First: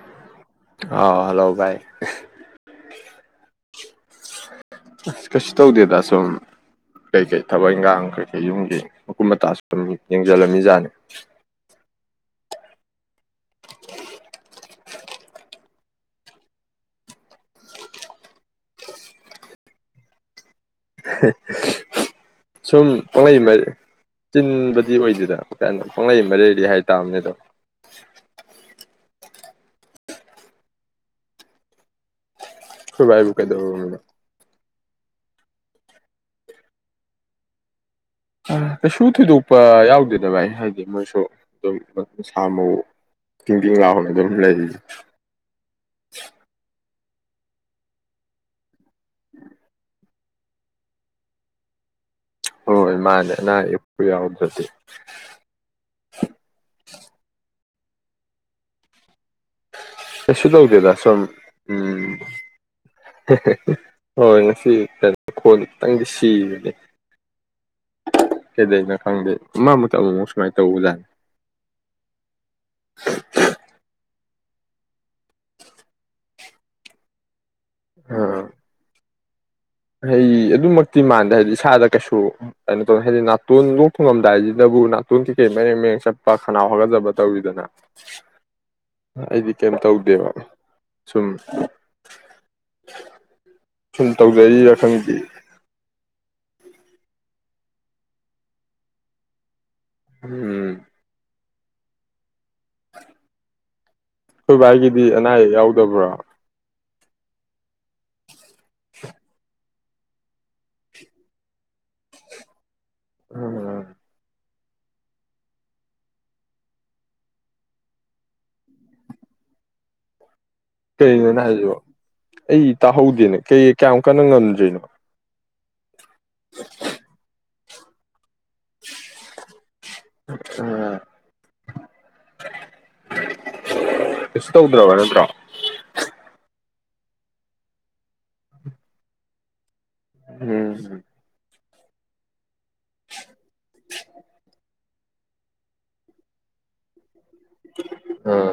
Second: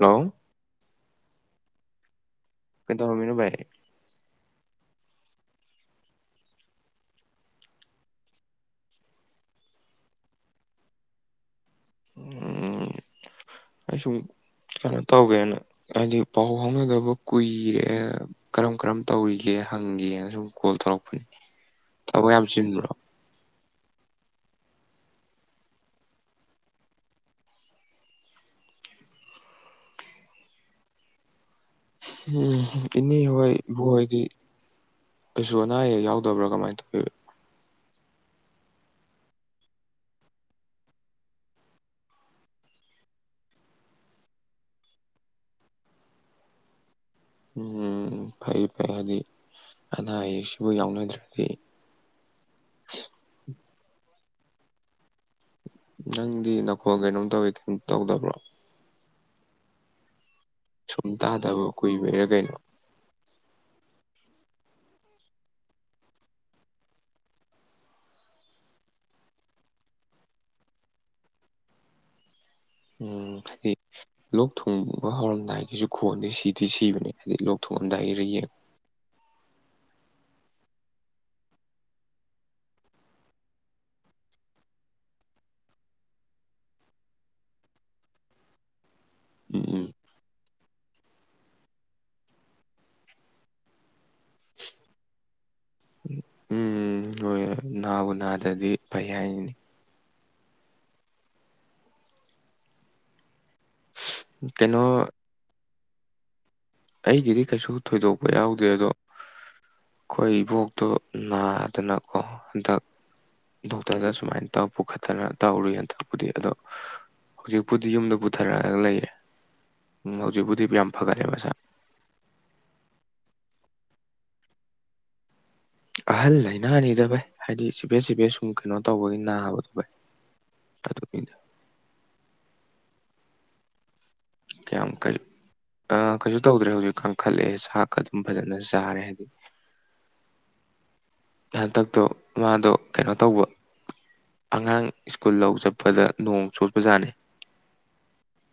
ꯍꯣ ꯑ ꯍꯜꯂꯣ ꯚꯥꯏ ꯀꯣ ꯍꯧꯃꯤꯅꯨꯚꯏ ꯑꯁ ꯀꯩꯁꯨ ꯇꯧꯗꯦꯗ ꯁꯨꯝ ꯀꯩꯀꯩ ꯊꯕꯛ ꯏꯪꯈꯥꯡ ꯀꯔꯤꯀꯩ ꯌꯨꯝꯒꯤ ꯃꯀꯨꯞ ꯃꯇꯥꯁꯨ ꯁꯨꯝ ꯌꯦꯡꯁꯤꯜꯂꯝꯃꯤꯖꯥꯠꯅꯤ ꯎꯝ ꯑꯩ ꯁꯨꯝ ꯀꯩꯅꯣ ꯇꯧꯒꯦꯅ ꯍꯥꯏꯗꯤ ꯄꯥꯎ ꯐꯥꯎꯅꯗꯕ ꯀꯨꯏꯔꯦ ꯀꯔꯝ ꯀꯔꯝ ꯇꯧꯔꯤꯒꯦ ꯍꯪꯒꯦꯅ ꯁꯨꯝ ꯀꯣꯜ ꯇꯧꯔꯛꯄꯅꯤ ꯊꯕꯛ ꯌꯥꯝ ꯁꯨꯝ ꯆꯤꯟꯕ꯭ꯔꯣ ꯄꯉꯥꯏ ꯃꯥꯗꯤꯦ ꯆꯤꯟꯕꯗꯤ ꯑꯣꯏꯗꯦꯗꯅ ꯀꯅꯣ ꯄꯣꯡꯂꯩ ꯃꯔꯦꯗꯤ ꯍꯥꯏꯇꯥꯥꯕꯅꯦꯗꯣ ꯎꯝ ꯑꯩꯈꯣꯏ ꯏꯅꯦ ꯚꯥꯏꯕꯨ ꯍꯣꯏ ꯀꯩꯗꯧꯔꯝꯃꯤꯅꯣ ꯕꯣꯏꯗꯤ ꯀꯩꯁꯨ ꯑꯅꯥ ꯑꯌꯦꯛ ꯌꯥꯎꯗꯕ꯭ꯔꯥ ꯀꯃꯥꯏꯅ ꯇꯧꯤ ꯀꯩꯁꯨ ꯊꯣꯏꯗꯣꯛꯄ ꯌꯥꯎꯗꯦꯗꯕ ꯑꯩ ꯍꯥꯏꯗꯤ ꯃꯣꯏꯁꯨ ꯑꯗꯨꯝ ꯃꯁꯥ ꯃꯎ ꯇꯤꯡꯗꯤꯤꯡ ꯂꯥꯎꯅ ꯑꯗꯨꯝ ꯂꯩꯔꯤ ꯎꯝ ꯐꯩ ꯐꯩ ꯍꯥꯏꯗꯤ ꯑꯅꯥ ꯑꯌꯦꯛꯁꯤꯕꯨ ꯌꯥꯎꯅꯗ꯭ꯔꯗꯤ ꯍꯣꯏ ꯃꯥꯅꯦ ꯑꯅꯥ ꯑꯌꯦꯛꯄꯨ ꯌꯥꯎꯗ ꯐꯠꯇ ꯅꯪꯗꯤ ꯅ ꯈꯣꯏ ꯀꯩꯅꯣꯝ ꯇꯧꯋꯤ ꯀꯩꯅꯣ ꯇꯧꯗꯕ꯭ꯔꯣ ꯀꯩꯁꯨ ꯇꯧꯗꯦꯗ ꯁꯨꯝ ꯇꯥꯗꯕ ꯎꯝ ꯀꯨꯏꯕꯩꯔꯥ ꯀꯩꯅꯣ ꯍꯣꯏ ꯉꯁꯤ ꯈꯣꯟ ꯈꯤꯇꯪꯗꯤ ꯁꯤꯕꯅꯦ ꯀꯩꯗꯣ ꯈꯪꯗꯦ ꯃ ꯑꯃ ꯑꯃ ꯑꯃꯨꯛ ꯁꯨꯃꯥꯏꯅ ꯇꯧꯕꯖꯥꯠꯅꯤ ꯎꯝ ꯍꯥꯏ ꯂꯣꯛ ꯊꯨꯡꯕ ꯍꯧꯔꯝꯗꯥꯏꯒꯤꯁꯨ ꯈꯣꯟꯗꯤ ꯁꯤꯗꯤ ꯁꯤꯕꯅꯦ ꯍꯥꯏꯗꯤ ꯂꯣꯛ ꯊꯣꯛꯨꯗꯥꯏꯔ ꯌꯦ ꯑꯩꯗꯤ ꯑꯗꯨꯃꯛꯇꯤ ꯃꯥꯟꯗꯦ ꯍꯥꯏꯕꯗꯤ ꯏꯁꯥꯗ ꯀꯩꯁꯨ ꯀꯩꯅꯣ ꯇꯧ ꯍꯥꯏꯗꯤ ꯅꯥꯇꯣꯟ ꯂꯣꯛ ꯊꯨꯡꯉꯝꯗꯥꯏꯁꯤꯗꯕꯨ ꯅꯥꯇꯣꯟ ꯀꯩꯀꯩ ꯃꯔꯦꯡ ꯃꯦꯡ ꯆꯠꯄ ꯈꯅꯥꯎ ꯍꯥꯒꯠꯆꯕ ꯇꯧꯔꯤꯗꯅ ꯑꯩꯗꯤ ꯎꯝ ꯀꯩꯝ ꯎꯝ ꯇꯧꯗꯦꯕ ꯁꯨꯝ ꯁꯨꯝ ꯇꯧ ꯔꯤ ꯔꯈꯪꯒꯤ ꯎꯝ ꯍꯣꯏ ꯅꯥꯕꯨ ꯅꯥꯗ꯭ꯔꯗꯤ ꯐꯩ ꯍꯥꯏꯅꯤꯅꯤ ꯎꯝ [unintelligible] ꯍꯣꯏꯚꯥꯏ ꯀꯩꯅꯣ ꯀꯗꯤ ꯑꯅꯥꯎ ꯕ꯭ꯔꯥ ꯑꯩꯒ ꯒꯤꯔꯤ ꯀꯩꯁꯨ ꯊꯣꯏꯗꯣꯛꯄ ꯌꯥꯎꯗꯦ ꯑꯗꯣ ꯑꯩꯈꯣꯏ ꯏꯕꯣꯛꯇꯨ ꯅꯥꯗꯅ ꯀꯣ ꯍꯟꯗꯛ ꯎꯝ ꯣꯛꯇꯗ ꯁꯨꯃꯥꯏꯅ ꯍꯟꯇꯛ ꯄꯨꯈꯠꯇꯅ ꯇꯧꯔꯨꯏ ꯍꯟꯇꯛꯄꯨꯗꯤ ꯑꯗꯣ ꯍꯧꯖꯤꯛꯄꯨꯗꯤ ꯌꯨꯝꯗ ꯄꯨꯊꯔꯛꯑꯒ ꯂꯩꯔꯦ ꯎ ꯍꯧꯖꯤꯛꯄꯨꯗꯤ ꯌꯥꯝ ꯐꯒꯠꯂꯦ ꯀꯩꯅꯣꯅ ꯃꯁꯥ ꯍꯥꯏꯁꯤꯕ ꯑꯩ ꯇꯥꯍꯧꯗꯦꯅꯦ ꯀꯩ ꯀꯌꯥꯝ ꯀꯟꯅ ꯉꯝꯗ꯭ꯣꯏꯔꯤꯅꯣ ꯑꯍꯜ ꯂꯥꯏꯅꯥꯅꯤꯗꯚꯥꯏ ꯍꯥꯏꯗꯤ ꯁꯤ ꯦꯁ ꯁꯤ ꯕꯦꯁ ꯁ ꯀꯩꯅꯣ ꯇꯧꯕꯒꯤ ꯅꯥꯕꯗꯨ ꯎꯝ [unintelligible] ꯀꯌꯥꯝ ꯀꯩ ꯅꯠꯇ꯭ꯔꯣ ꯑ ꯀꯩꯁꯨ ꯇꯧꯗ꯭ꯔꯦ ꯍꯧꯖꯤꯛ ꯀ ꯀꯥꯡꯈꯠꯂꯛꯑꯦ ꯆꯥꯛꯀ ꯑꯗꯨꯝ ꯐꯖꯅ ꯆꯔꯦ ꯍꯥꯏꯗꯤ ꯎꯝ ꯍꯟꯇꯛꯇꯣ ꯃꯥꯗꯣ ꯀꯩꯅꯣ ꯇꯧꯕ ꯑꯉꯥꯡ ꯁ꯭ꯀꯨꯜ ꯂꯧ ꯆꯠꯄꯗ ꯅꯣꯡ ꯆꯣꯠꯄꯖꯥꯠꯅꯤ ꯑꯥ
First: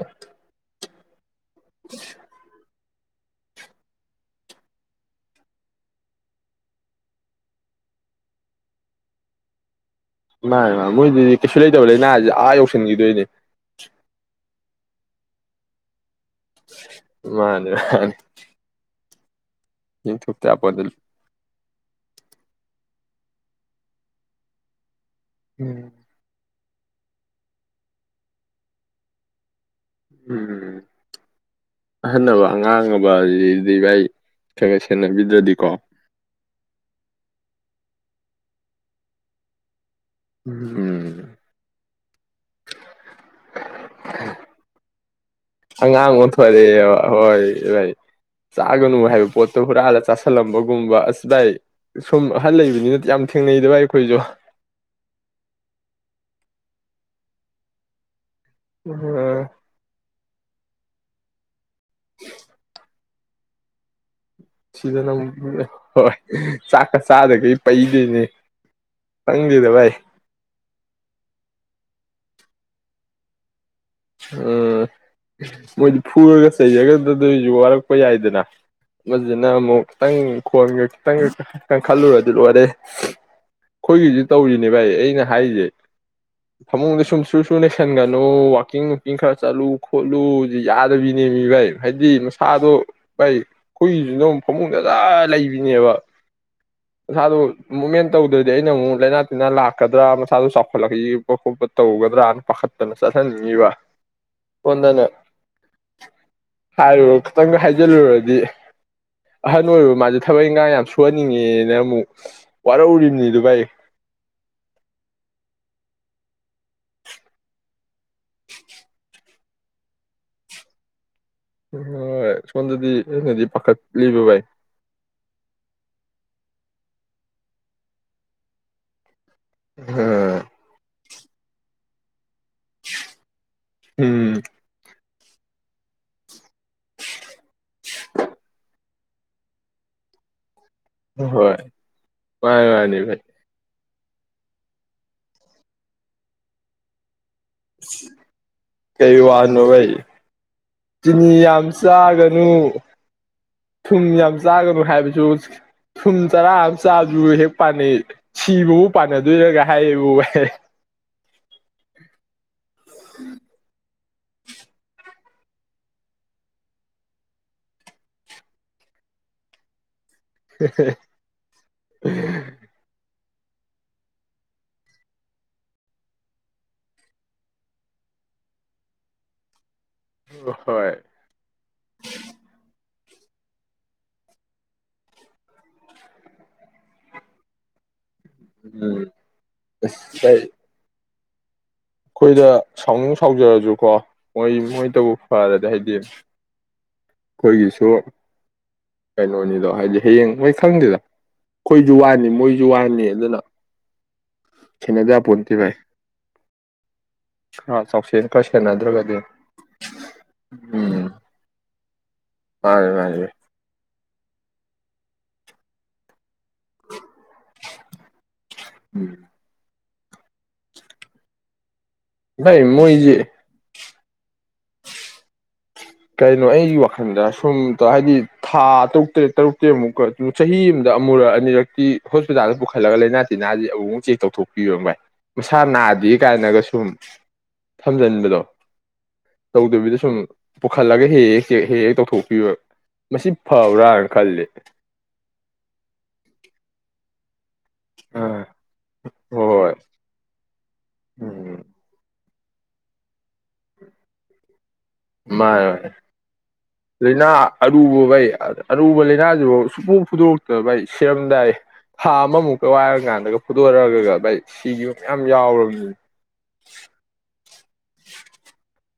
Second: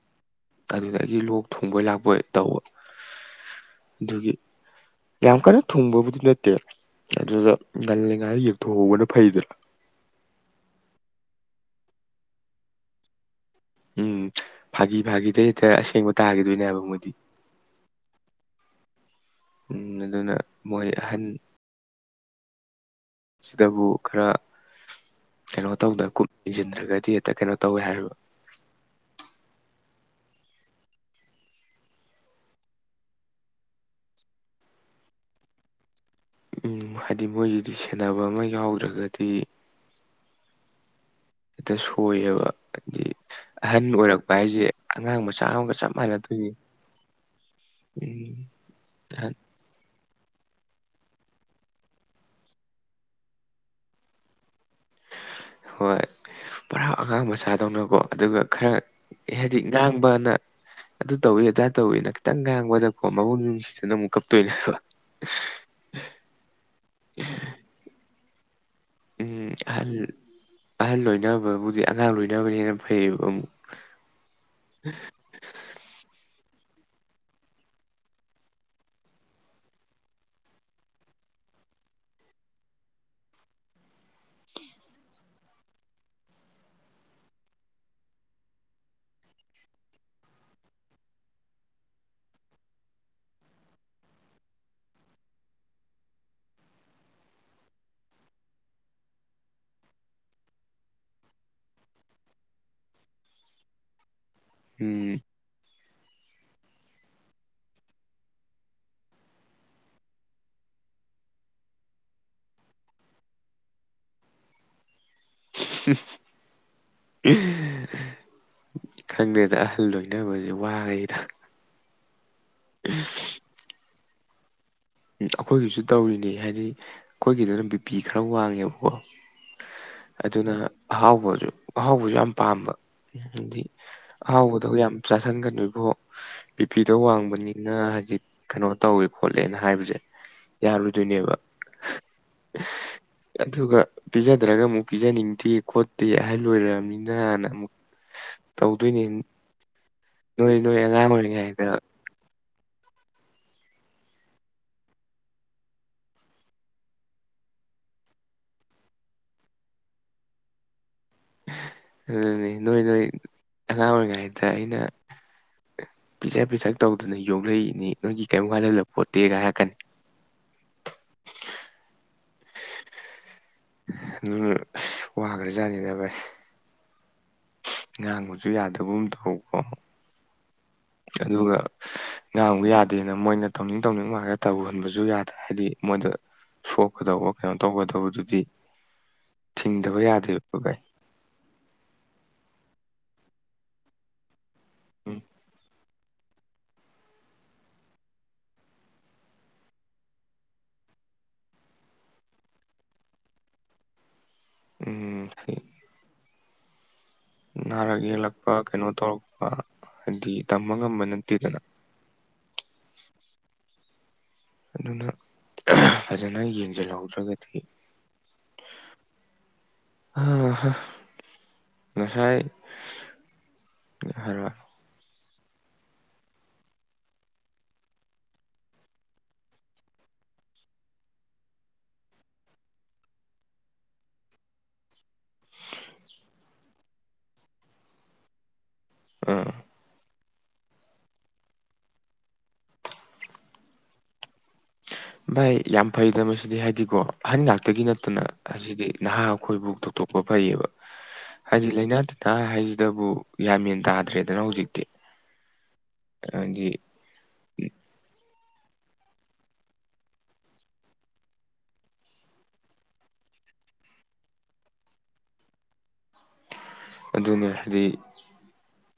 [unintelligible] ꯂꯣꯛ ꯊꯨꯡꯕꯣꯏ ꯂꯥꯛꯄꯣꯏ ꯇꯧꯕ ꯑꯗꯨꯒꯤ ꯌꯥꯝ ꯀꯟꯅ ꯊꯨꯡꯕꯕꯨꯗꯤ ꯅꯠꯇꯦ ꯑꯗꯨꯗ ꯉꯜꯂꯤꯉꯥꯏ ꯌꯦꯡꯊꯣꯛꯍꯧꯕꯅ ꯐꯩꯗꯅ ꯃꯥ ꯃꯣꯏꯁꯤꯗꯤ ꯀꯩꯁꯨ ꯂꯩꯇꯕ ꯂꯅꯥꯁꯤ ꯑꯥ ꯌꯧꯁꯤꯟꯈꯤꯗꯣꯏꯅꯦ ꯎꯝ ꯐꯒꯤ ꯐꯒꯤꯗꯩ ꯑꯁꯦꯡ ꯃꯥꯅꯦ ꯃꯥꯅꯤ ꯑꯗꯨꯅ ꯃꯣꯏ ꯑꯍꯟ ꯁꯤꯗꯕꯨ ꯈꯔ ꯀꯩꯅꯣ ꯎꯝ ꯇꯧꯗ ꯌꯦꯡꯁꯤꯟꯗ꯭ꯔꯒꯗꯤ ꯍꯦꯛꯇ ꯀꯩꯅꯣ ꯇꯧꯋꯦ ꯍꯥꯏꯔꯤꯕ ꯎꯝ ꯑꯍꯟꯅꯕ ꯑꯉꯥꯡ ꯑꯃꯗꯤ ꯚꯥꯏ ꯈꯔꯥ ꯈꯔꯥ ꯁꯦꯟꯅꯕꯤꯗ꯭ꯔꯗꯤꯀꯣ ꯎ ꯍꯥꯏꯗꯤ ꯃꯣꯏꯁꯤꯗꯤ ꯁꯦꯟꯅꯕ ꯑꯃ ꯌꯥꯎꯗ꯭ꯔꯒꯗꯤ ꯎꯝ ꯍꯦꯛꯇ ꯁꯣꯏꯌꯦꯕ ꯍꯥꯏꯗꯤ ꯑꯍꯟ ꯑꯣꯏꯔꯛꯄ ꯍꯥꯏꯁꯦ ꯑꯉꯥꯡ ꯃꯁꯨ ꯑꯉꯥꯡ ꯑꯣꯟꯊꯂꯛꯑꯦꯕ ꯍꯣꯏ ꯚꯥꯏ ꯎꯝ ꯆꯥꯒꯅꯨ ꯍꯥꯏꯕ ꯄꯣꯠꯇꯣ ꯍꯨꯔꯥ ꯆ ꯁꯜꯂꯝꯕꯒꯨꯝꯕ ꯑꯁꯤ ꯏ ꯁꯨꯝ ꯑꯍꯜ ꯂꯩꯕꯅꯤꯅꯦ ꯌꯥꯝ ꯊꯦꯡꯅꯩꯗ ꯏ ꯑꯩꯈꯣꯏꯁꯨ ꯍꯣꯏ ꯄꯔꯥ ꯑꯉꯥꯡ ꯃꯆꯥꯗꯧꯅꯀꯣ ꯑꯗꯨꯒ ꯈꯔ ꯑ ꯍꯥꯏꯗꯤ ꯉꯥꯡꯕꯅ ꯑꯗꯨ ꯇꯧꯏꯤ ꯑꯗꯥꯏ ꯇꯧꯏꯤꯅ ꯈꯤꯇꯪ ꯉꯥꯡꯕꯗꯛꯄꯣ ꯃꯕꯨꯡ ꯅꯨꯡꯁꯤꯗꯅ ꯑꯃꯨꯛꯀ ꯁꯤꯗꯅ ꯑꯃꯨꯛ ꯍꯣꯏ ꯆꯥꯛꯀ ꯆꯥꯗꯒꯩ ꯄꯩꯗꯣꯏꯅꯦ ꯎꯝ ꯈꯪꯗꯦꯗ ꯚꯥꯏ ꯑꯍꯜ ꯑꯍꯜ ꯂꯣꯏꯅꯕꯕꯨꯗꯤ ꯑꯉꯥꯡ ꯂꯣꯏ ꯅ ꯐꯩ ꯑ ꯃꯣꯐꯨꯔ ꯆꯩꯖꯒꯗꯗꯣꯏꯁꯨ ꯋꯥꯔꯛꯄ ꯌꯥꯏꯗꯅ ꯃꯁꯤꯅ ꯑꯃꯨꯛ ꯈꯤꯇꯪ ꯈꯣꯟꯒ ꯈꯤꯇꯪ ꯀꯟꯈꯠꯂꯨꯔꯗꯤ ꯂꯣꯏꯔꯦ ꯑꯩꯈꯣꯏꯒꯤꯁꯨ ꯇꯧꯔꯤꯅꯦ ꯚꯥꯏ ꯑꯩꯅ ꯍꯥꯏꯔꯤꯁꯦ ꯐꯃꯨꯡꯗ ꯁꯨꯝ ꯁꯨ ꯁꯨ ꯅꯩꯁꯟꯒꯅꯨ ꯀꯀꯤꯡ ꯅꯨꯡꯀꯤꯡ ꯈꯔ ꯆꯠꯂꯨ ꯈꯣꯠꯂꯨꯁꯤ ꯌꯥꯗꯕꯤꯅꯦ ꯃꯤ ꯚꯩ ꯍꯥꯏꯗꯤ ꯃꯁꯥꯗꯣ ꯚꯩ ꯍꯨꯏꯁꯨꯅ ꯑꯃꯨꯛ ꯐꯃꯨꯡꯗꯖ ꯂꯩꯕꯤꯅꯦꯕ ꯃꯁꯥꯗꯣ ꯃꯨꯞꯃꯦꯟ ꯇꯧꯗ꯭ꯔꯗꯤ ꯑꯩꯅ ꯑꯃꯨꯛ ꯂꯥꯏꯅꯥ ꯇꯤꯟꯅꯥ ꯂꯥꯛꯀꯗ꯭ꯔꯥ ꯃꯁꯥꯗꯣ ꯆꯥꯎꯈꯠꯂꯛꯕ ꯈꯣꯠꯄ ꯇꯧꯒꯗ꯭ꯔꯥꯅ ꯄꯥꯈꯠꯇꯅ ꯆꯠꯍꯟꯅꯤꯡ ꯋꯥ ꯁꯣꯟꯗꯅ ꯎꯝ ꯍꯥꯏꯔꯨꯔ ꯈꯤꯇꯪꯗ ꯍꯥꯏꯖꯤꯜꯂꯨꯔꯗꯤ ꯑꯍꯟ ꯑꯣꯏꯔꯕ ꯃꯥꯁꯦ ꯊꯕꯛ ꯏꯪꯈꯥꯡ ꯌꯥꯝ ꯁꯨꯍꯟꯅꯤꯡꯉꯦꯅ ꯑꯃꯨꯛ ꯋꯥꯔꯛꯎꯔꯤꯕꯅꯤ ꯑꯗꯨ ꯚꯥꯏ [unintelligible] ꯈꯪꯗꯦ ꯗ ꯑꯍꯜ ꯂꯣꯏꯅꯕꯁꯦ ꯋꯥꯉꯗ ꯍꯣꯏ [unintelligible] ꯄꯈꯠ ꯂꯤꯕꯨ ꯏ [inaudible] ꯎꯝ ꯑꯩꯈꯣꯏꯒꯤꯁꯨ ꯇꯧꯔꯤꯅꯦ ꯍꯥꯏꯗꯤ ꯑꯩꯈꯣꯏꯒꯤꯗꯅ ꯕꯤꯄꯤ ꯈꯔ ꯋꯥꯡꯉꯦꯕꯀꯣ ꯑꯗꯨꯅ ꯑꯍꯥꯎ ꯍꯕꯣꯁꯨ ꯑꯍꯥꯎꯧꯕꯁꯨ ꯌꯥꯝ ꯄꯥꯝꯕ ꯑꯗꯤ ꯎꯝ ꯍꯥꯎꯗ ꯌꯥꯝ ꯆꯥꯁꯟꯒꯗꯣꯏꯕꯣ ꯕꯤꯄꯤꯤꯗ ꯋꯥꯡꯕꯅꯤꯅ ꯍꯥꯏꯖꯤꯛ ꯀꯩꯅꯣ ꯇꯧꯋꯦ ꯈꯣꯠꯂꯦꯅ ꯍꯥꯏꯕꯁꯦ ꯎꯝ ꯌꯥꯔꯨꯗꯣꯏꯅꯦꯕ ꯍꯣꯏ ꯃꯥꯅꯤ ꯃꯥꯅꯤ ꯚꯥꯏ ꯑꯗꯨꯒ ꯄꯤꯖꯗ꯭ꯔꯒ ꯑꯃꯨꯛ ꯄꯤꯖꯅꯤꯡꯗꯦ ꯈꯣꯠꯇꯦ ꯍꯥꯏꯍ ꯂꯣꯏꯅꯤꯅꯅ ꯀꯩ ꯋꯥ ꯅꯚꯏ ꯅꯣꯏ ꯅꯣꯏ ꯑꯉꯥꯡ ꯆꯤꯅꯤ ꯌꯥꯝ ꯑꯣꯏꯔꯤꯉꯩꯗ ꯆꯥꯒꯅꯨ ꯊꯨꯝ ꯌꯥꯝ ꯆꯥꯒꯅꯨ ꯍꯥꯏꯕꯁꯨ ꯊꯨꯝ ꯆꯔꯥ ꯑꯃ ꯆꯥꯕꯗꯨ ꯍꯦꯛ ꯄꯥꯟꯅꯩ ꯁꯤꯕꯕꯨ ꯄꯥꯟꯅꯗꯣꯏꯔꯒ ꯍꯥꯏꯌꯦꯕꯨ ꯋꯥꯍ ꯎꯝ ꯅꯣꯏ ꯅꯣꯏ ꯑ ꯑꯣꯏꯔꯒ ꯗ ꯑꯩꯅ ꯄꯤꯤꯁꯛ ꯄꯤꯤꯁꯛ ꯇꯧꯗꯅ ꯌꯣꯛꯂꯛꯏꯅꯤ ꯅꯣꯏꯒꯤ ꯀꯔꯤꯝ ꯀꯥꯏꯜꯍꯜꯂꯕ ꯄꯣꯠꯇꯦꯒ ꯍꯥꯏꯔꯛꯀꯅꯤ [unintelligible] ꯑꯗꯨ ꯋꯥꯈ꯭ꯔꯖꯥꯠꯅꯤ ꯚꯥꯏ ꯉꯍꯥꯡꯕꯁꯨ ꯌꯥꯗꯕꯨꯝ ꯇꯧꯀꯣ ꯍꯣꯏ ꯑꯗꯨꯒ ꯉꯥꯡꯕ ꯌꯥꯗꯦ ꯑꯗꯨꯦꯅ ꯃꯣꯏꯅ ꯇꯧꯅꯤꯡ ꯇꯧꯅꯤꯡꯉꯥꯛꯒ ꯇꯧꯍꯟꯕꯁꯨ ꯌꯥꯗ꯭ꯔꯦ ꯍꯥꯏꯗꯤ ꯃꯣꯏꯗ ꯁꯣꯛꯀꯗꯧꯕ ꯀꯩꯅꯣ ꯇꯧꯒꯗꯧꯕꯗꯨ ꯎꯝ ꯊꯤꯡꯗꯕ ꯑꯁ ꯌꯥꯗꯣꯏꯦꯕꯣ ꯚꯥꯏ ꯑꯩꯈꯣꯏꯗ ꯁꯥꯎꯅꯨꯡ ꯁꯥꯎꯖꯔꯁꯨꯀꯣ ꯃꯣꯏ ꯃꯣꯏ ꯇꯧꯕ ꯎꯝ ꯐꯔꯗꯤ ꯍꯥꯏꯗꯤ ꯑꯩꯈꯣꯏꯒꯤꯁꯨ ꯀꯩꯅꯣꯅꯤꯗꯣ ꯍꯥꯏꯗꯤ ꯍꯌꯦꯡ ꯃꯣꯏ ꯈꯪꯗꯦꯗ ꯑꯩꯈꯣꯏꯁꯨ ꯋꯥꯅꯤ ꯃꯣꯏꯁꯨ ꯋꯥꯅꯤ ꯑꯗꯨꯅ ꯈꯦꯅꯦꯗ ꯎꯝ ꯄꯟꯇꯤꯚꯥꯏ ꯅꯥꯔꯛ ꯈꯔ ꯌꯦꯛꯂꯛꯄ ꯀꯩꯅꯣ ꯁꯦꯟꯅꯗ꯭ꯔꯒꯗꯤ ꯇꯧꯔꯛꯄ ꯍꯥꯏꯗꯤ ꯇꯝꯕ ꯉꯝꯕ ꯅꯠꯇꯦꯗꯅ ꯐꯔꯦ ꯃꯥꯔꯦ ꯑꯗꯨꯅ ꯐꯖꯅ ꯌꯦꯡꯁꯤꯜꯍꯧꯗ꯭ꯔꯒꯗꯤ ꯎꯝ ꯑ ꯅ ꯃꯣꯏꯖꯦ ꯍꯥꯏꯔ ꯀꯩꯅꯣ ꯑꯩꯒꯤ ꯋꯥꯈꯜꯗ ꯁꯨꯝ ꯍꯥꯏꯗꯤ ꯊꯥ ꯇꯔꯨꯛ ꯇꯔꯦꯠ ꯇꯔꯨꯛ ꯇꯔꯦꯃꯨꯛꯀ ꯆꯍꯤ ꯑꯃꯗ ꯑꯃꯨꯔꯛ ꯑꯅꯤꯔꯛꯇꯤ ꯍꯣꯁꯄꯤꯇꯥꯜꯗ ꯄꯨꯈꯠꯂꯒ ꯂꯥꯏꯅꯥ ꯇꯤꯟꯅꯥꯗꯤ ꯑꯃꯨꯛꯃꯨꯛ ꯆꯦꯛ ꯇꯧꯊꯣꯛꯄꯤꯌꯣ ꯚꯥꯏ ꯃꯁꯥ ꯅꯥꯗꯦ ꯀꯥꯏꯅꯒ ꯁꯨꯝ ꯊꯝꯖꯤꯟꯕꯗꯣ ꯇꯧꯗꯕꯤꯗ ꯁꯨꯝ ꯄꯨꯈꯠꯂꯒ ꯍꯦꯛ ꯍꯦꯛ ꯍꯦꯛ ꯍꯦꯛ ꯍꯦꯛ ꯇꯧꯊꯣꯛꯄꯤꯕ ꯃꯁꯤ ꯐꯕ꯭ꯔꯥꯅ ꯈꯜꯂꯤ ꯚꯥꯏ ꯌꯥꯝ ꯐꯩꯗ ꯃꯁꯤꯗꯤ ꯍꯥꯏꯗꯤꯀꯣ ꯑꯍꯟ ꯉꯥꯛꯇꯒꯤ ꯅꯠꯇꯅ ꯑ ꯑꯁꯤꯗꯤ ꯅꯍꯥ ꯍꯣꯏ ꯑꯩꯈꯣꯏꯕꯨ ꯍꯣꯏ ꯇꯣꯛꯇꯣꯛꯄ ꯐꯩꯌꯦꯕ ꯎꯝ ꯍꯥꯏꯗꯤ ꯂꯩꯅꯥꯠ ꯅꯍ ꯍꯥꯏꯁꯤꯗꯕꯨ ꯌꯥꯝꯃꯟ ꯇꯥꯗ꯭ꯔꯦꯗꯅ ꯍꯧꯖꯤꯛꯇꯤ ꯃꯥ ꯍꯥꯏꯗꯤ ꯂꯅꯥ ꯑꯔꯨꯕꯕꯩ ꯑꯔꯨꯕ ꯂꯥꯏꯅꯥꯁꯤꯐꯥꯎ ꯁꯨꯛꯄꯨ ꯐꯨꯗꯣꯔꯛꯇꯅ ꯚꯥꯏ ꯁꯔꯝꯗꯥꯏ ꯊꯥ ꯑꯃꯃꯨꯛꯀ ꯋꯥꯏꯔ ꯀꯥꯟꯗꯒ ꯐꯨꯗꯣꯔꯒ ꯚꯥꯏ ꯁꯤꯒꯤ ꯌꯥꯝ ꯌꯥꯎꯔꯕꯅꯤ ꯑꯗꯨꯅꯦ ꯍꯥꯏꯗꯤ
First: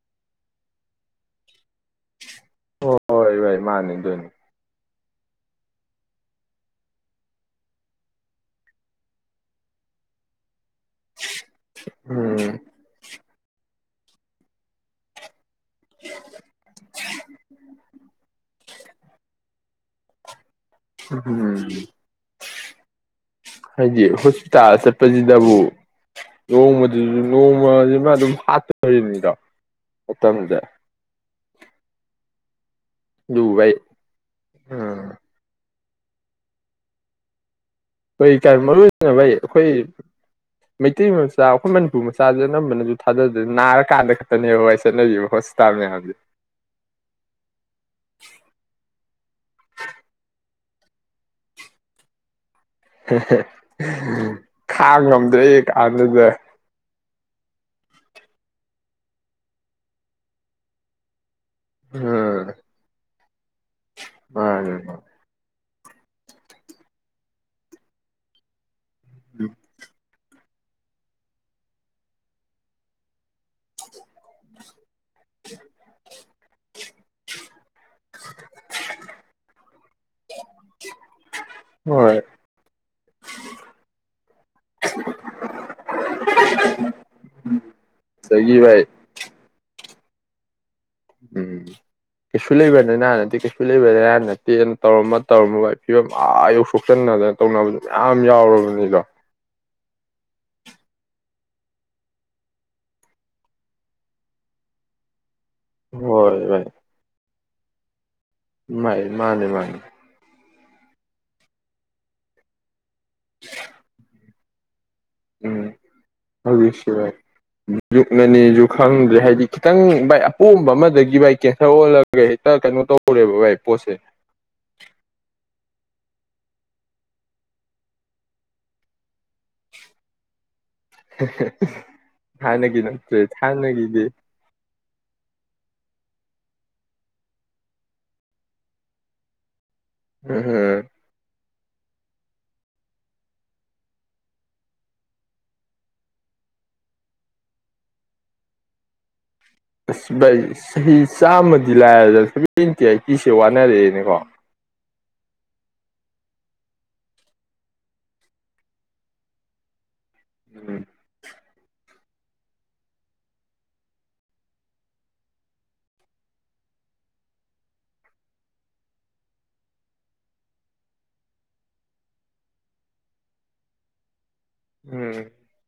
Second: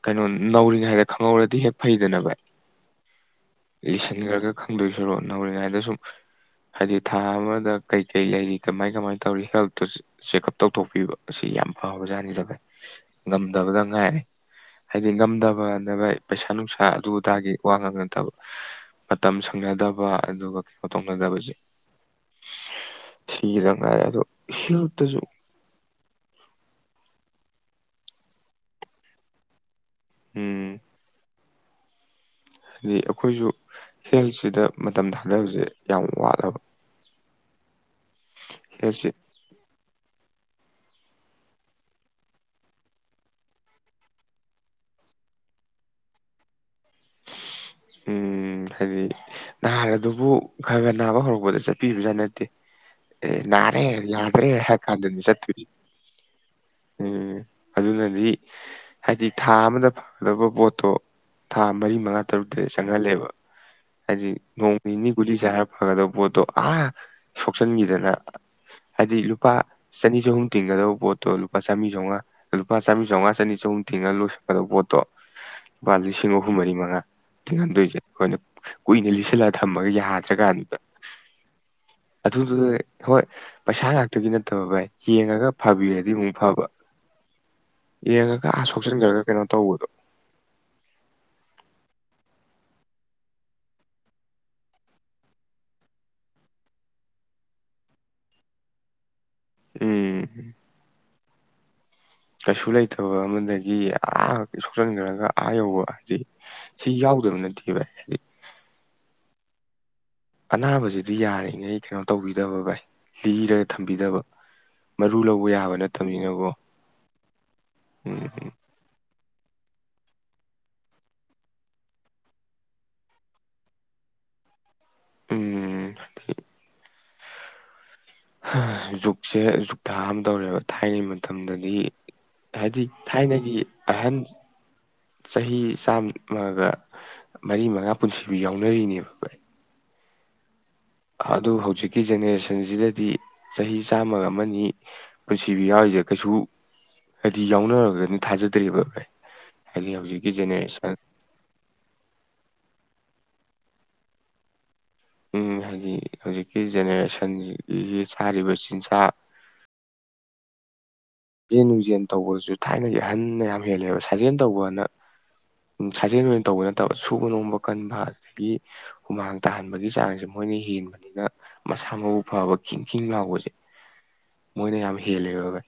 ꯀꯩꯅꯣ ꯅꯧꯔꯤꯉꯩꯗ ꯈꯪꯍꯧꯔꯗꯤ ꯍꯦꯛ ꯐꯩꯗꯅꯕ ꯑꯣ ꯏꯁꯟꯈꯔꯒ ꯈꯪꯗꯣꯏꯁ ꯁꯣꯔꯣ ꯅꯧꯔꯤꯉꯩꯗ ꯁꯨꯝ ꯍꯥꯏꯗꯤ ꯊꯥ ꯑꯃꯗ ꯀꯩꯀꯩ ꯂꯩꯔꯤ ꯀꯃꯥꯏ ꯀꯃꯥꯏꯅ ꯇꯧꯔꯤ ꯍꯦꯜꯠꯇꯇꯨ ꯆꯦꯛꯑꯞ ꯇꯧꯊꯣꯛꯄꯤꯕ ꯑꯁꯤ ꯌꯥꯝ ꯐꯕ ꯖꯥꯠꯅꯤꯗꯕ ꯎꯝ ꯉꯝꯗꯕꯗ ꯉꯥꯏ ꯍꯥꯏꯗꯤ ꯉꯝꯗꯕ ꯐꯅꯕ ꯄꯩꯁꯥ ꯅꯨꯡꯁꯥ ꯑꯗꯨ ꯑꯗꯥꯒꯤ ꯋꯥ ꯉꯥꯡꯅꯗꯕ ꯃꯇꯝ ꯁꯪꯅꯗꯕ ꯑꯗꯨꯒ ꯀꯩꯅꯣ ꯇꯧꯅꯗꯕꯁꯦ ꯎꯝ ꯁꯤꯒꯤꯗ ꯍꯥꯏꯗꯤ ꯉꯥꯏꯔꯦ ꯑꯗꯣ ꯍꯣꯁꯄꯤꯇꯥꯜ ꯍꯦꯜꯠꯇꯁꯨ ꯆꯠꯄꯁꯤꯗꯕꯨ ꯂꯣꯡꯃꯗꯨꯁꯨ ꯅꯣꯡꯃꯁꯤꯃ ꯑꯗꯨꯝ ꯍꯥꯠꯇꯣꯔꯤꯕꯅꯤꯗꯣ ꯈꯨꯠꯇꯖ ꯎꯝ ꯍꯥꯏꯗꯤ ꯑꯩꯈꯣꯏꯁꯨ ꯑꯗꯨꯕꯨ ꯚꯩ ꯍꯦꯜꯠꯁꯤꯗ ꯎꯝ ꯃꯇꯝ ꯊꯥꯗꯕꯁꯦ ꯌꯥꯝ ꯋꯥꯗꯕ ꯑꯩꯣꯏ ꯀ ꯃꯔꯨ ꯚꯩ ꯑꯩꯈꯣꯏ ꯃꯩꯇꯩ ꯃꯆꯥ ꯑꯩꯈꯣꯏ ꯃꯅꯤꯄꯨꯔ ꯃꯆꯥꯗꯨ ꯑꯅꯝꯕꯅꯁꯨ ꯊꯥꯗꯗꯅ ꯅꯥꯔꯀꯥꯟꯗ ꯈꯛꯇꯅꯦꯕ ꯍꯣꯏ ꯆꯠꯅꯕꯤꯕ ꯍꯣꯁꯄꯤꯇꯥꯜ ꯃꯌꯥꯝꯁꯦ ꯎꯝ ꯍꯥꯏꯗꯤ ꯅꯍꯥꯔ ꯑꯗꯨꯕꯨ ꯈꯔ ꯈꯔ ꯅꯥꯕ ꯍꯧꯔꯛꯄꯗ ꯆꯠꯄꯤꯕꯖꯥꯠ ꯅꯠꯇꯦ ꯑꯦ ꯅꯥꯔꯦ ꯌꯥꯗ꯭ꯔꯦ ꯍꯥꯏ ꯈꯥꯡ ꯀꯥꯟꯗꯅꯤ ꯉꯝꯗ꯭ꯔꯦ ꯆꯠꯇꯣꯏꯁꯦ ꯀꯥꯟꯗꯨꯗ ꯎꯝ ꯑꯗꯨꯅꯗꯤ ꯍꯥꯏꯗꯤ ꯊꯥ ꯑꯃꯗ ꯐꯒꯗꯕ ꯄꯣꯠꯇꯣ ꯊꯥ ꯃꯔꯤ ꯃꯉꯥ ꯎꯝ ꯇꯔꯨꯛ ꯆꯪꯍꯜꯂꯦꯕ ꯍꯥꯏꯗꯤ ꯃꯥꯅꯦ ꯅꯣꯡ ꯃꯥꯅꯦ ꯅꯤꯅꯤ ꯀꯨꯗꯤ ꯁꯥ ꯐꯒꯗꯕ ꯄꯣꯠꯇꯣ ꯑꯥ ꯁꯣꯛꯆꯟꯈꯤꯗꯅ ꯍꯥꯏꯗꯤ ꯂꯨꯄꯥ ꯆꯅꯤ ꯆꯍꯨꯝ ꯇꯤꯡꯒꯗꯕ ꯄꯣꯠꯇꯣ ꯂꯨꯄꯥ ꯆꯥꯝ ꯆꯝꯉꯥ ꯂꯨꯄꯥ ꯆꯥꯝ ꯆꯝꯉ ꯆꯅꯤ ꯆꯍꯨꯝ ꯇꯤꯡꯉ ꯂꯣꯏꯁꯤꯟꯀꯗꯕ ꯄꯣꯠꯇꯣ ꯂꯨꯄꯥ ꯂꯤꯁꯤꯡ ꯑꯍꯨꯝ ꯃꯔꯤ ꯃꯉꯥ ꯇꯤꯡꯍꯟꯗꯣꯏꯁꯦ ꯑꯩꯈꯣꯏꯅ ꯀꯨꯏꯅ ꯂꯤꯁꯤꯜꯂꯒ ꯊꯝꯃꯒ ꯌꯥꯗ꯭ꯔꯀꯥꯟꯗꯨꯗ ꯍꯣꯏ ꯑꯗꯨ ꯍꯣꯏ ꯄꯩꯁꯥ ꯉꯥꯛꯇꯒꯤ ꯅꯠꯇꯕ ꯚꯥꯏ ꯌꯦꯡꯉꯒ ꯐꯥꯕꯤꯔꯗꯤ ꯑꯃꯨꯛ ꯐꯕ ꯌꯦꯡꯉꯒ ꯑꯗꯒꯤ ꯚꯥꯏ ꯁꯣꯛꯁꯤꯟ ꯈꯔꯒ ꯀꯩꯅꯣ ꯇꯧꯕꯗꯣ ꯎꯝ ꯀꯩꯁꯨ ꯂꯩꯕꯅꯤ ꯅꯍꯥꯟꯅꯠꯇꯦ ꯀꯩꯁꯨ ꯂꯩꯕꯗꯍꯥꯟ ꯅꯠꯇꯦꯅ ꯇꯧꯔꯝꯃ ꯇꯧꯔꯝꯃꯕꯒꯤ ꯐꯤꯕꯝ ꯑꯥ ꯌꯧ ꯁꯣꯛꯆꯟꯅꯗꯅ ꯇꯧꯅꯕꯗꯨ ꯃꯌꯥꯝ ꯌꯥꯎꯔꯕꯅꯤꯗꯣ ꯎꯝ ꯀꯩꯁꯨ ꯂꯩꯇꯕ ꯑꯃꯗꯒꯤ ꯑꯥ ꯁꯣꯛꯆꯟꯖꯔꯒ ꯑꯥ ꯌꯧꯕ ꯍꯥꯏꯗꯤ ꯍꯣꯏ ꯁꯤ ꯌꯥꯎꯗꯕ ꯅꯠꯇꯦ [unintelligible] ꯃꯥꯥꯏ ꯃꯥꯅꯤ ꯃꯥꯅꯤ ꯑꯅꯥꯕꯁꯤꯗꯤ ꯌꯥꯔꯤꯉꯩ ꯀꯩꯅꯣ ꯇꯧꯕꯤꯗꯕ ꯚꯥꯏ ꯂꯤꯔꯒ ꯊꯝꯕꯤꯗꯕ ꯃꯔꯨ ꯂꯧꯕ ꯎꯝ ꯌꯥꯕ ꯅꯠꯇꯕꯅꯤꯅꯀꯣ ꯍꯧꯖꯤꯛꯁꯤꯚꯥꯏ ꯎꯝ ꯌꯖꯨꯛꯅꯅꯤꯁꯨꯨ ꯈꯪꯗ꯭ꯔꯦ ꯍꯥꯏꯗꯤ ꯈꯤꯇꯪ ꯚꯥꯏ ꯑꯄꯣꯝꯕ ꯑꯃꯗꯒꯤ ꯚꯥꯏ ꯀꯦꯟꯁꯔ ꯑꯣꯜꯂꯒ ꯍꯦꯛꯇ ꯀꯩꯅꯣ ꯇꯧꯔꯦꯕ ꯚꯥꯏ ꯄꯣꯠꯁꯦ ꯎꯝ ꯖꯨꯛꯁꯦ ꯖꯨꯛ ꯊꯥ ꯑ ꯑꯃ ꯇꯧꯔꯦꯕ ꯊꯥꯏꯅꯩ ꯃꯇꯝꯗꯗꯤ ꯍꯥꯟꯅꯒꯤ ꯍꯥꯏꯗꯤ ꯅꯠꯇ꯭ꯔꯦ ꯊꯥꯏꯅꯒꯤ ꯍꯥꯟꯅꯒꯤꯗꯤ ꯑꯍꯟ ꯆꯍꯤ ꯆꯥꯝ ꯃꯥꯒ ꯃꯔꯤ ꯃꯉꯥ ꯄꯨꯟꯁꯤꯕꯨ ꯌꯥꯎꯅꯔꯤꯅꯦꯕꯀ ꯑꯩ ꯎꯝ ꯑꯗꯨ ꯍꯧꯖꯤꯛꯀꯤ ꯖꯦꯅꯦꯔꯦꯁꯟꯁꯤꯗꯗꯤ ꯆꯍꯤ ꯆꯥꯝꯃꯒ ꯑꯃꯅꯤ ꯄꯨꯟꯁꯤꯕꯤ ꯌꯥꯎꯔꯤꯁꯦ ꯀꯩꯁꯨ ꯍꯥꯏꯗꯤ ꯌꯥꯎꯅꯔꯒꯅ ꯊꯥꯖꯗ꯭ꯦꯔꯤꯕ ꯀꯥꯏ ꯑ ꯆꯍꯤ ꯆꯥꯃꯗꯤ ꯂꯌꯥ ꯁꯤ ꯋꯥꯅꯔꯤꯅꯤꯀꯣ ꯎ ꯍꯥꯏꯗꯤ ꯍꯧꯖꯤꯛꯀꯤ ꯖꯦꯅꯦꯔꯦꯁꯟꯒꯤ ꯆꯥꯔꯤꯕ ꯆꯤꯟꯖꯥꯛ ꯎꯝ ꯁꯥꯖꯦꯜ ꯅꯨꯡꯖꯦꯜ ꯇꯧꯕꯁꯨ ꯊꯥꯏꯅꯒꯤ ꯑꯍꯟꯅ ꯌꯥꯝ ꯍꯦꯜꯂꯦꯕ ꯁꯥꯖꯦꯜ ꯇꯧꯕꯅ ꯁꯥꯖꯦꯜ ꯖꯦꯟ ꯇꯧꯕ ꯅꯠꯇꯕ ꯁꯨꯕ ꯅꯣꯝꯕ ꯀꯟꯕ ꯑꯗꯒꯤ ꯍꯨꯃꯥꯡ ꯇꯥꯍꯟꯕꯒꯤ ꯆꯥꯡꯁꯦ ꯃꯣꯏꯅ ꯍꯦꯟꯕꯅꯤꯅ ꯃꯁꯥ ꯃꯎ ꯐꯕ ꯈꯤꯡ ꯈꯤꯡ ꯂꯥꯎꯕꯁꯦ ꯃꯣꯏꯅ ꯌꯥꯝ ꯎꯝ ꯍꯦꯜꯂꯦꯔꯒ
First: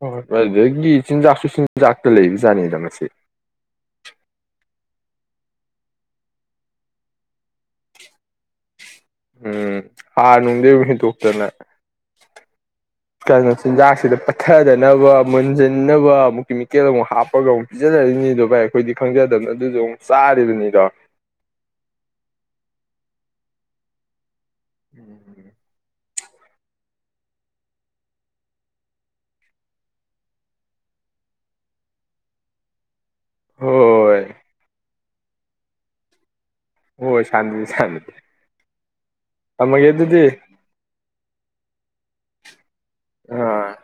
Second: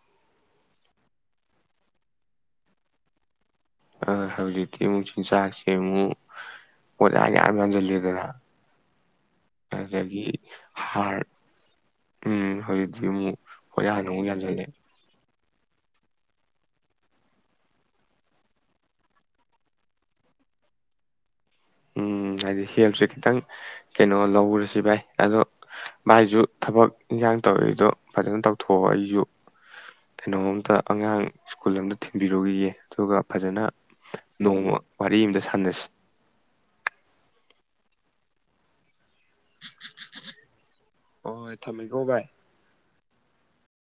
ꯍ ꯑꯗꯨꯗꯒꯤ ꯆꯤꯟꯖꯥꯛꯁꯨ ꯆꯤꯟꯖꯥꯛꯇ ꯂꯩꯕꯖꯥꯠꯅꯤꯗ ꯉꯁ ꯍꯧꯖꯤꯛꯇꯤ ꯑꯃꯨꯛ ꯆꯤꯟꯖꯥꯛꯁꯦ ꯑꯃꯨꯛ ꯑꯣꯖꯥ ꯌꯥꯝ ꯌꯥꯟꯁꯤꯂꯦꯗꯅ ꯎꯝ ꯍꯥꯔ ꯅꯨꯡꯗꯤ ꯑꯃꯨꯛ ꯍꯥꯔ ꯍꯦꯟꯇꯣꯛꯇꯅ ꯎꯝ ꯍꯧꯖꯤꯛꯇꯤ ꯑꯃꯨꯛ ꯀꯩꯅꯣ ꯄꯣꯠꯌꯥꯟ ꯆꯤꯟꯖꯥꯛꯁꯤꯗ ꯑꯃꯨꯛ ꯌꯥꯟꯁꯤꯜꯂꯦ ꯄꯠꯊꯗꯅꯕ ꯃꯨꯟꯁꯤꯟꯅꯕ ꯑꯃꯨꯛ ꯀꯦꯃꯤꯀꯦꯜ ꯑꯃꯨꯛ ꯍꯥꯞꯄꯒ ꯑꯃꯨꯛ ꯄꯤꯖꯟꯅꯔꯤꯅꯤꯗꯣ ꯚꯥꯏ ꯑꯩꯈꯣꯏꯗꯤ ꯈꯪꯖꯗꯕꯅ ꯑꯗꯨꯁꯨ ꯑꯃꯨꯛ ꯆꯥꯔꯤꯕꯅꯤꯗꯣ ꯎꯝ ꯍꯥꯏꯗꯤ ꯍꯦꯜꯁꯨ ꯈꯤꯇꯪ ꯀꯩꯅꯣ ꯂꯧꯔꯦ ꯁꯤꯚꯥꯏ ꯑꯗꯣ ꯃꯥꯥꯏꯁꯨ ꯊꯕꯛ ꯏꯟꯁꯥꯡ ꯇꯧꯔꯛꯏꯗꯣ ꯐꯖꯅ ꯇꯧꯊꯣꯛꯑꯣ ꯑꯩꯁꯨ ꯀꯩꯅꯣꯝꯇ ꯑꯉꯥꯡ ꯁ꯭ꯀꯨꯜ ꯑꯝꯇ ꯊꯤꯟꯕꯤꯔꯨꯈꯤꯌꯦ ꯑꯗꯨꯒ ꯐꯖꯅ ꯍꯣꯏ ꯅꯣꯡꯃ ꯋꯥꯔꯤ ꯑꯃꯇ ꯁꯥꯟꯅꯁꯤ ꯑꯣ ꯁꯥꯟꯗꯤ ꯁꯥꯟꯗꯤ ꯃꯒ ꯌꯦꯗꯗꯤ ꯍꯣꯏ ꯊꯝꯃꯦꯀꯣ ꯚꯥꯏ ꯑ